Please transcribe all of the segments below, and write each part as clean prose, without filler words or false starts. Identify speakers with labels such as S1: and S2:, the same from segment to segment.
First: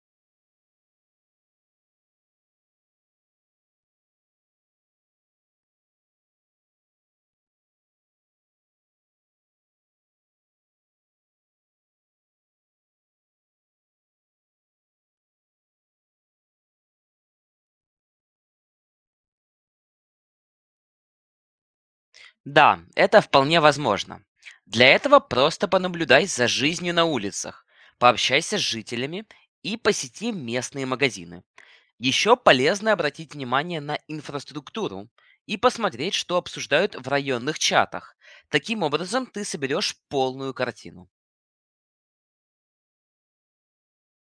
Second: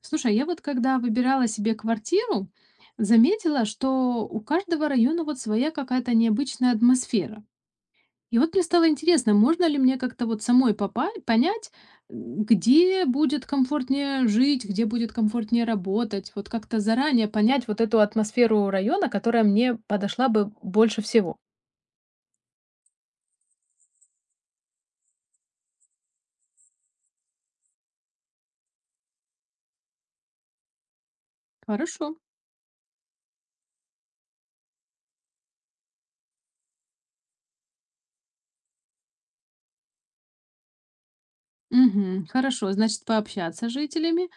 S1: Слушай, а я вот когда выбирала себе квартиру, заметила, что у каждого района вот своя какая-то необычная атмосфера. И вот мне стало интересно, можно ли мне как-то вот самой понять, где будет комфортнее жить, где будет комфортнее работать, вот как-то заранее понять вот эту атмосферу района, которая мне подошла бы больше всего.
S2: Да, это вполне возможно. Для этого просто понаблюдай за жизнью на улицах, пообщайся с жителями и посети местные магазины.
S1: Хорошо.
S2: Еще полезно обратить внимание на инфраструктуру и посмотреть, что обсуждают в районных чатах. Таким образом, ты соберешь полную картину.
S1: Мгм. Хорошо, значит, пообщаться с жителями,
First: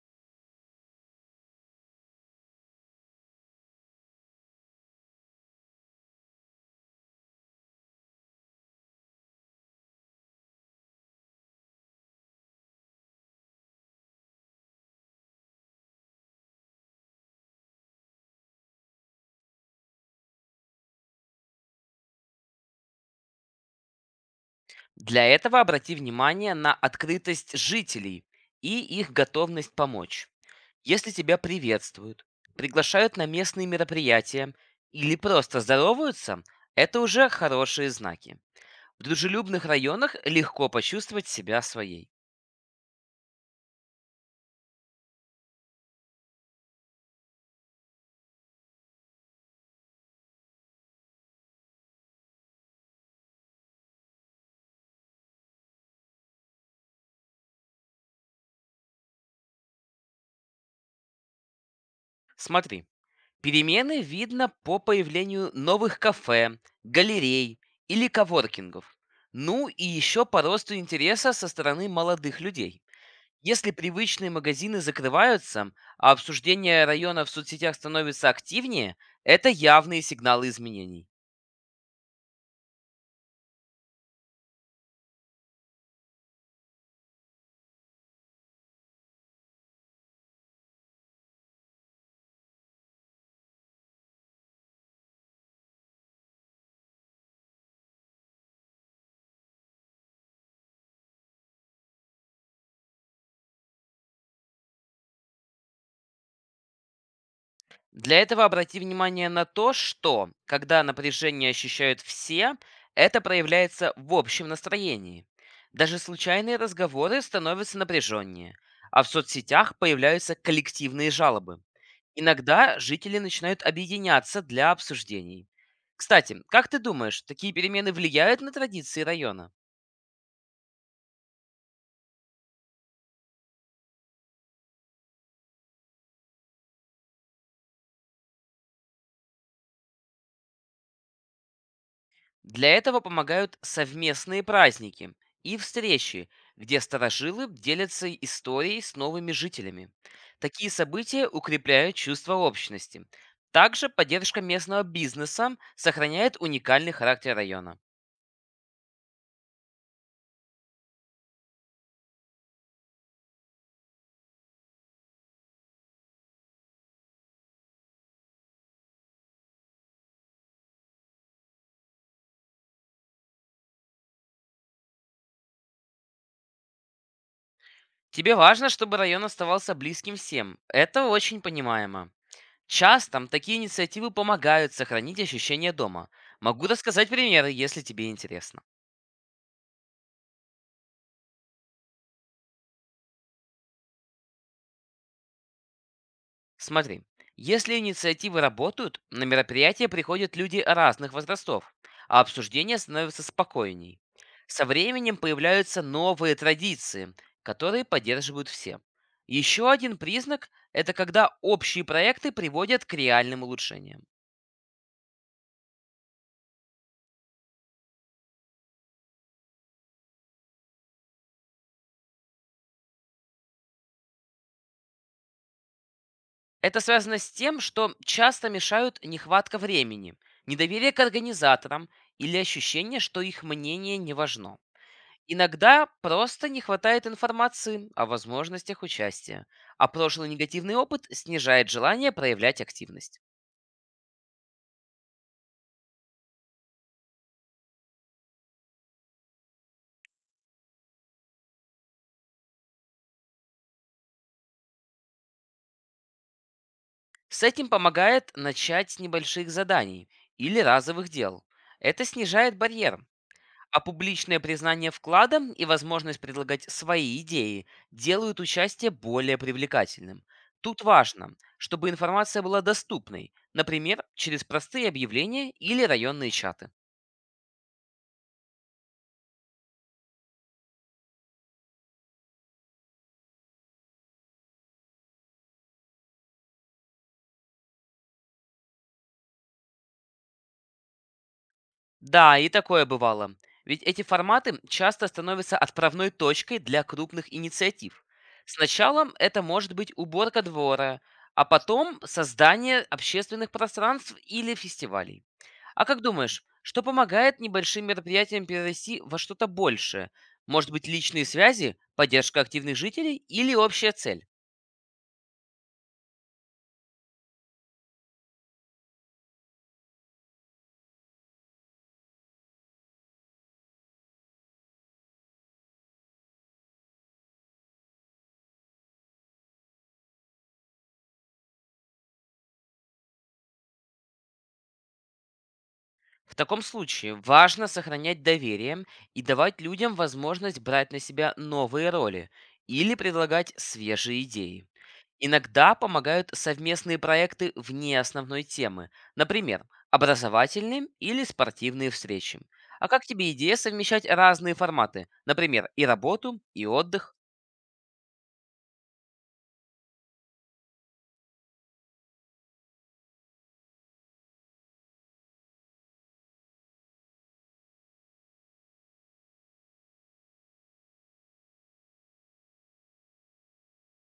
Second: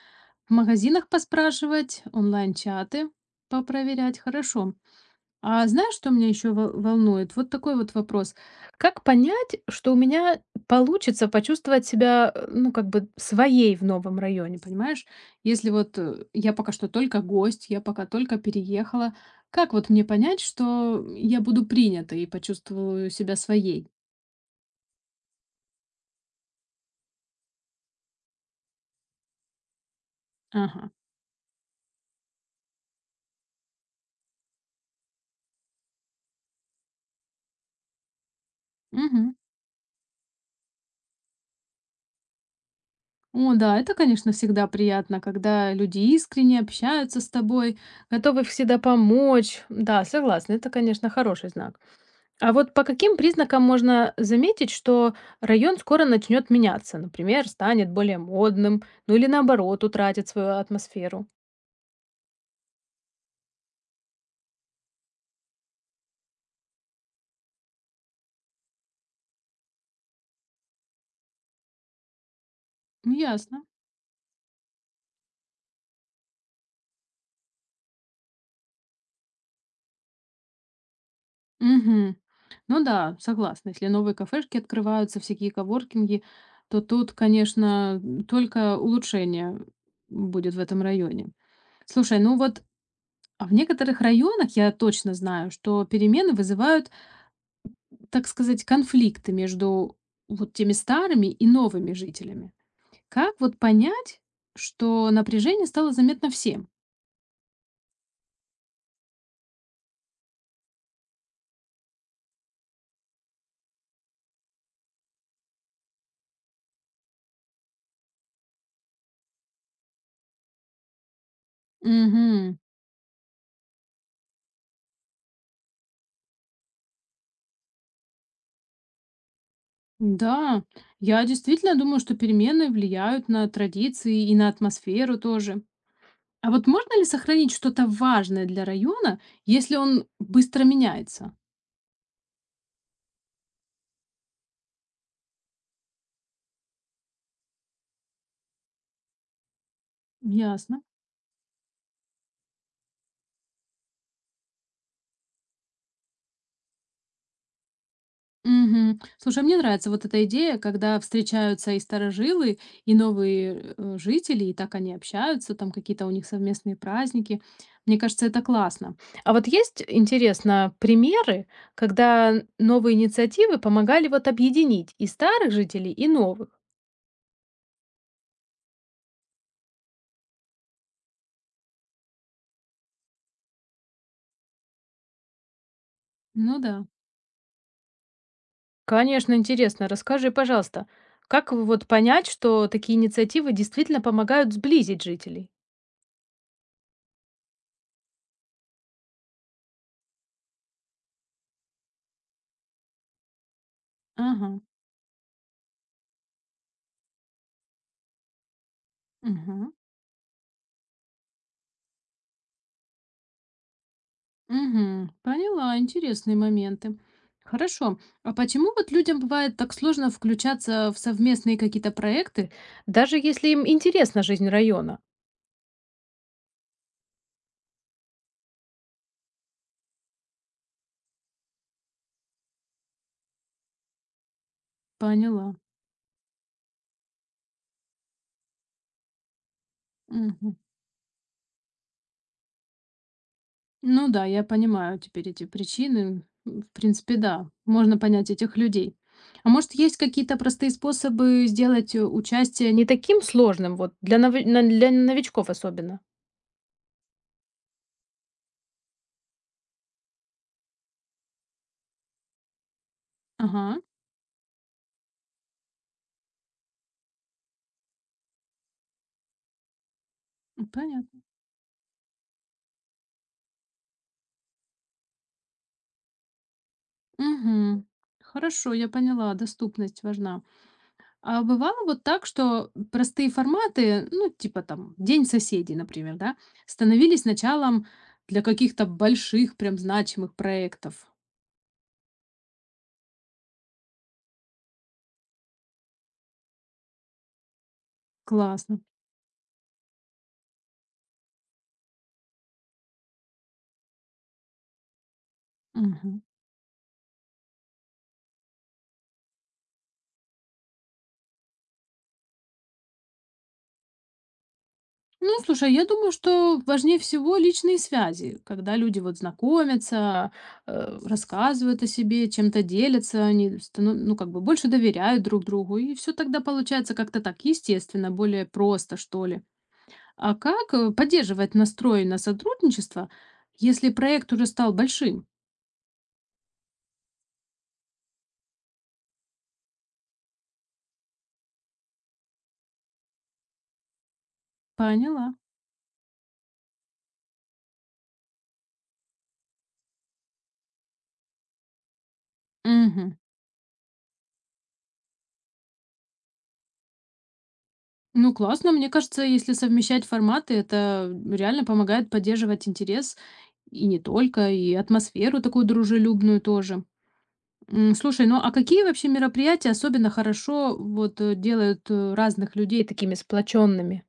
S1: в магазинах поспрашивать, онлайн-чаты попроверять, хорошо. А знаешь, что меня еще волнует? Вот такой вот вопрос. Как понять, что у меня получится почувствовать себя, ну, как бы своей в новом районе, понимаешь? Если вот я пока что только гость, я пока только переехала, как вот мне понять, что я буду принята и почувствую себя своей?
S2: Для этого обрати внимание на открытость жителей и их готовность помочь.
S1: Ага.
S2: Если тебя приветствуют, приглашают на местные мероприятия или просто здороваются, это уже хорошие знаки. В
S1: Мгм.
S2: дружелюбных районах легко почувствовать себя своей.
S1: О, да, это, конечно, всегда приятно, когда люди искренне общаются с тобой, готовы всегда помочь. Да, согласна, это, конечно, хороший знак. А вот по каким признакам можно заметить, что район скоро начнет меняться? Например, станет более модным, ну или наоборот, утратит свою атмосферу.
S2: Смотри, перемены видно по появлению новых кафе, галерей или коворкингов. Ну и еще по росту интереса со стороны молодых людей.
S1: Ну, ясно.
S2: Если привычные магазины закрываются, а обсуждение района в соцсетях становится активнее, это явные сигналы изменений.
S1: Мгм. Ну да, согласна. Если новые кафешки открываются, всякие коворкинги, то тут, конечно, только улучшение будет в этом районе. Слушай, ну вот а в некоторых районах я точно знаю, что перемены вызывают, так сказать, конфликты между вот теми старыми и новыми жителями. Как вот понять, что напряжение стало заметно всем?
S2: Для этого обрати внимание на то, что, когда напряжение ощущают все, это проявляется в общем настроении. Даже случайные разговоры становятся напряженнее, а в соцсетях появляются коллективные жалобы.
S1: Угу.
S2: Иногда жители начинают объединяться для обсуждений. Кстати, как ты думаешь, такие перемены влияют на традиции района?
S1: Да, я действительно думаю, что перемены влияют на традиции и на атмосферу тоже. А вот можно ли сохранить что-то важное для района, если он быстро меняется?
S2: Для этого помогают совместные праздники и встречи, где старожилы делятся историей с новыми жителями. Такие
S1: Ясно.
S2: события укрепляют чувство общности. Также поддержка местного бизнеса сохраняет уникальный характер района.
S1: Мгм. Слушай, мне нравится вот эта идея, когда встречаются и старожилы, и новые жители, и так они общаются, там какие-то у них совместные праздники. Мне кажется, это классно. А вот есть, интересно, примеры, когда новые инициативы помогали вот объединить и старых жителей, и новых?
S2: Тебе важно, чтобы район оставался близким всем. Это очень понимаемо. Часто такие инициативы помогают сохранить ощущение дома.
S1: Ну
S2: Могу
S1: да.
S2: рассказать примеры, если тебе интересно.
S1: Конечно, интересно. Расскажи, пожалуйста, как вы вот понять, что такие инициативы действительно помогают сблизить жителей?
S2: Смотри, если инициативы работают, на мероприятие приходят люди разных возрастов, а обсуждение становится спокойней.
S1: Ага.
S2: Со временем появляются новые традиции, которые поддерживают все. Еще
S1: Мгм.
S2: один признак– это когда общие проекты приводят к реальным улучшениям.
S1: Мгм. Поняла, интересные моменты. Хорошо. А почему вот людям бывает так сложно включаться в совместные какие-то проекты? Даже если им интересна жизнь района.
S2: Это связано с тем, что часто мешают нехватка времени, недоверие к организаторам или ощущение, что их мнение не важно.
S1: Поняла.
S2: Иногда просто не хватает информации о возможностях участия, а прошлый
S1: Мгм.
S2: негативный опыт снижает желание проявлять активность.
S1: Ну да, я понимаю теперь эти причины. В принципе, да, можно понять этих людей. А может, есть какие-то простые способы сделать участие? Не таким сложным, вот для, для новичков особенно.
S2: С этим помогает начать с небольших заданий или разовых дел. Это снижает барьер,
S1: Ага,
S2: а публичное признание вклада и возможность предлагать свои идеи делают участие более привлекательным. Тут
S1: понятно.
S2: важно, чтобы информация была доступной, например, через простые объявления или районные чаты.
S1: Мгм. Хорошо, я поняла, доступность важна. А бывало вот так, что простые форматы, ну, типа там День соседей, например, да, становились началом для каких-то больших, прям значимых проектов.
S2: Да, и такое бывало. Ведь эти форматы часто становятся отправной точкой для крупных инициатив.
S1: Классно.
S2: Сначала это может быть уборка двора, а потом создание общественных пространств или фестивалей. А как
S1: Мгм.
S2: думаешь, что помогает небольшим мероприятиям перерасти во что-то большее? Может быть, личные связи, поддержка активных жителей или общая цель?
S1: Ну, слушай, я думаю, что важнее всего личные связи, когда люди вот знакомятся, рассказывают о себе, чем-то делятся, они ну, как бы больше доверяют друг другу, и все тогда получается как-то так естественно, более просто, что ли. А как поддерживать настрой на сотрудничество, если проект уже стал большим?
S2: В таком случае важно сохранять доверие и давать людям возможность брать на себя новые роли или предлагать свежие идеи.
S1: Поняла.
S2: Иногда помогают совместные проекты вне основной темы, например, образовательные или спортивные встречи. А как
S1: Мгм.
S2: тебе идея совмещать разные форматы, например, и работу, и отдых?
S1: Ну, классно. Мне кажется, если совмещать форматы, это реально помогает поддерживать интерес и не только, и атмосферу такую дружелюбную тоже. Слушай, ну а какие вообще мероприятия особенно хорошо вот делают разных людей такими сплоченными?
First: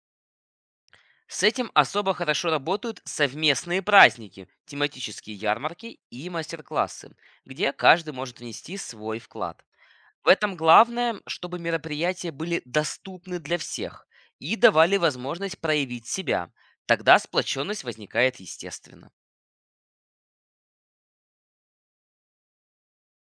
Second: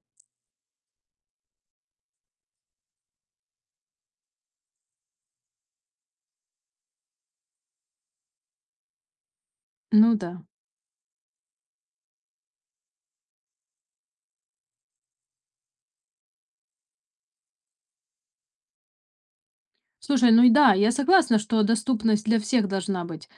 S2: С этим особо хорошо работают совместные праздники, тематические ярмарки и мастер-классы, где каждый может внести свой вклад.
S1: Ну
S2: В
S1: да.
S2: этом главное, чтобы мероприятия были доступны для всех и давали возможность проявить себя. Тогда сплоченность возникает естественно.
S1: Слушай, ну и да, я согласна, что доступность для всех должна быть.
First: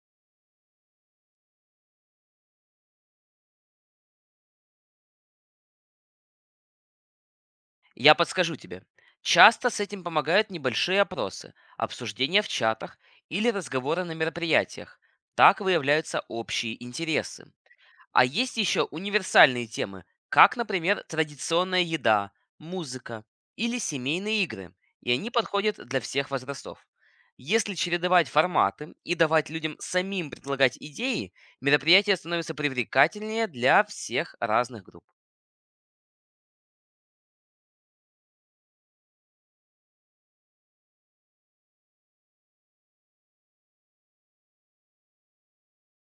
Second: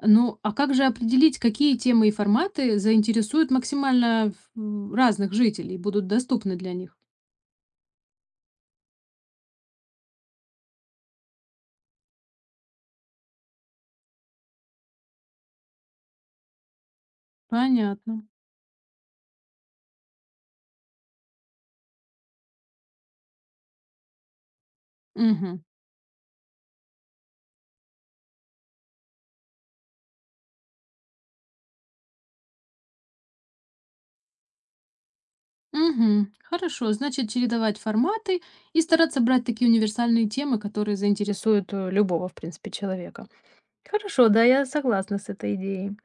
S1: Ну, а как же определить, какие темы и форматы заинтересуют максимально разных жителей, и будут доступны для них?
S2: Я подскажу тебе. Часто с этим помогают небольшие опросы, обсуждения в чатах или разговоры на мероприятиях. Так выявляются общие интересы.
S1: Понятно.
S2: А есть еще универсальные темы, как, например, традиционная еда, музыка или семейные игры, и они
S1: Мгм.
S2: подходят для всех возрастов. Если чередовать форматы и давать людям самим предлагать идеи, мероприятие становится привлекательнее для всех разных групп.
S1: Мгм. Хорошо, значит, чередовать форматы и стараться брать такие универсальные темы, которые заинтересуют любого, в принципе, человека. Хорошо, да, я согласна с этой идеей.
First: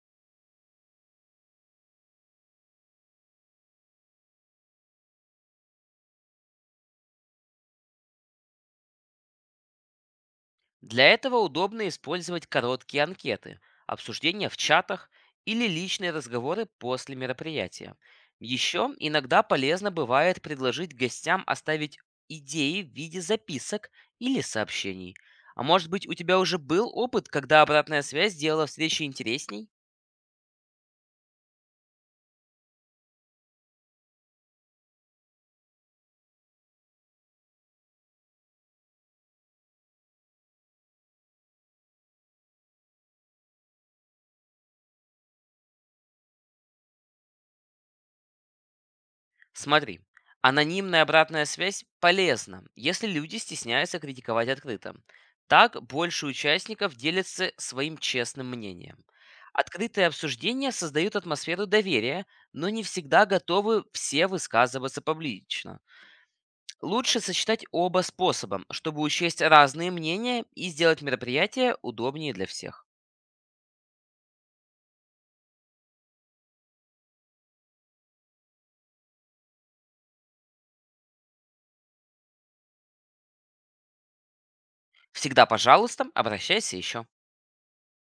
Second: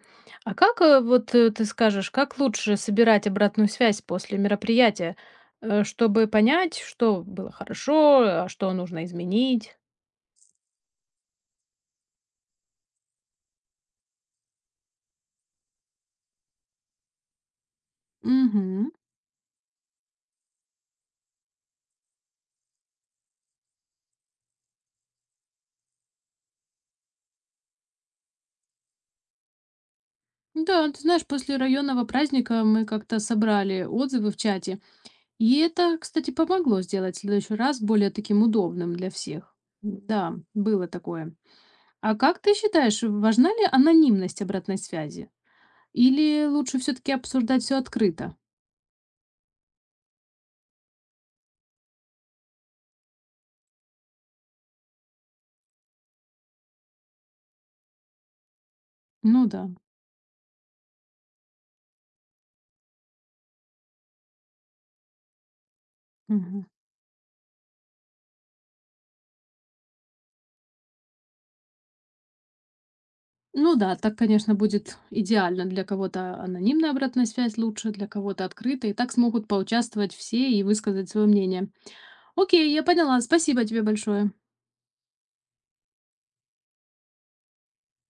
S1: А как вот ты скажешь, как лучше собирать обратную связь после мероприятия, чтобы понять, что было хорошо, а что нужно изменить?
S2: Для этого удобно использовать короткие анкеты, обсуждения в чатах или личные разговоры после мероприятия.
S1: Мгм.
S2: Еще иногда полезно бывает предложить гостям оставить идеи в виде записок или сообщений. А может быть у тебя уже был опыт, когда обратная связь делала встречи интересней?
S1: Да, ты знаешь, после районного праздника мы как-то собрали отзывы в чате. И это, кстати, помогло сделать следующий раз более таким удобным для всех. Да, было такое. А как ты считаешь, важна ли анонимность обратной связи? Или лучше все-таки обсуждать все открыто?
S2: Смотри, анонимная обратная связь полезна, если люди стесняются критиковать открыто. Так больше участников делятся своим честным мнением.
S1: Ну да.
S2: Открытые обсуждения создают атмосферу доверия, но не всегда готовы все высказываться публично.
S1: Мгм.
S2: Лучше сочетать оба способа, чтобы учесть разные мнения и сделать мероприятие удобнее для всех.
S1: Ну да, так, конечно, будет идеально. Для кого-то анонимная обратная связь лучше, для кого-то открыта. И так смогут поучаствовать все и высказать свое мнение. Окей, я поняла. Спасибо тебе большое.
S2: Всегда, пожалуйста, обращайся еще.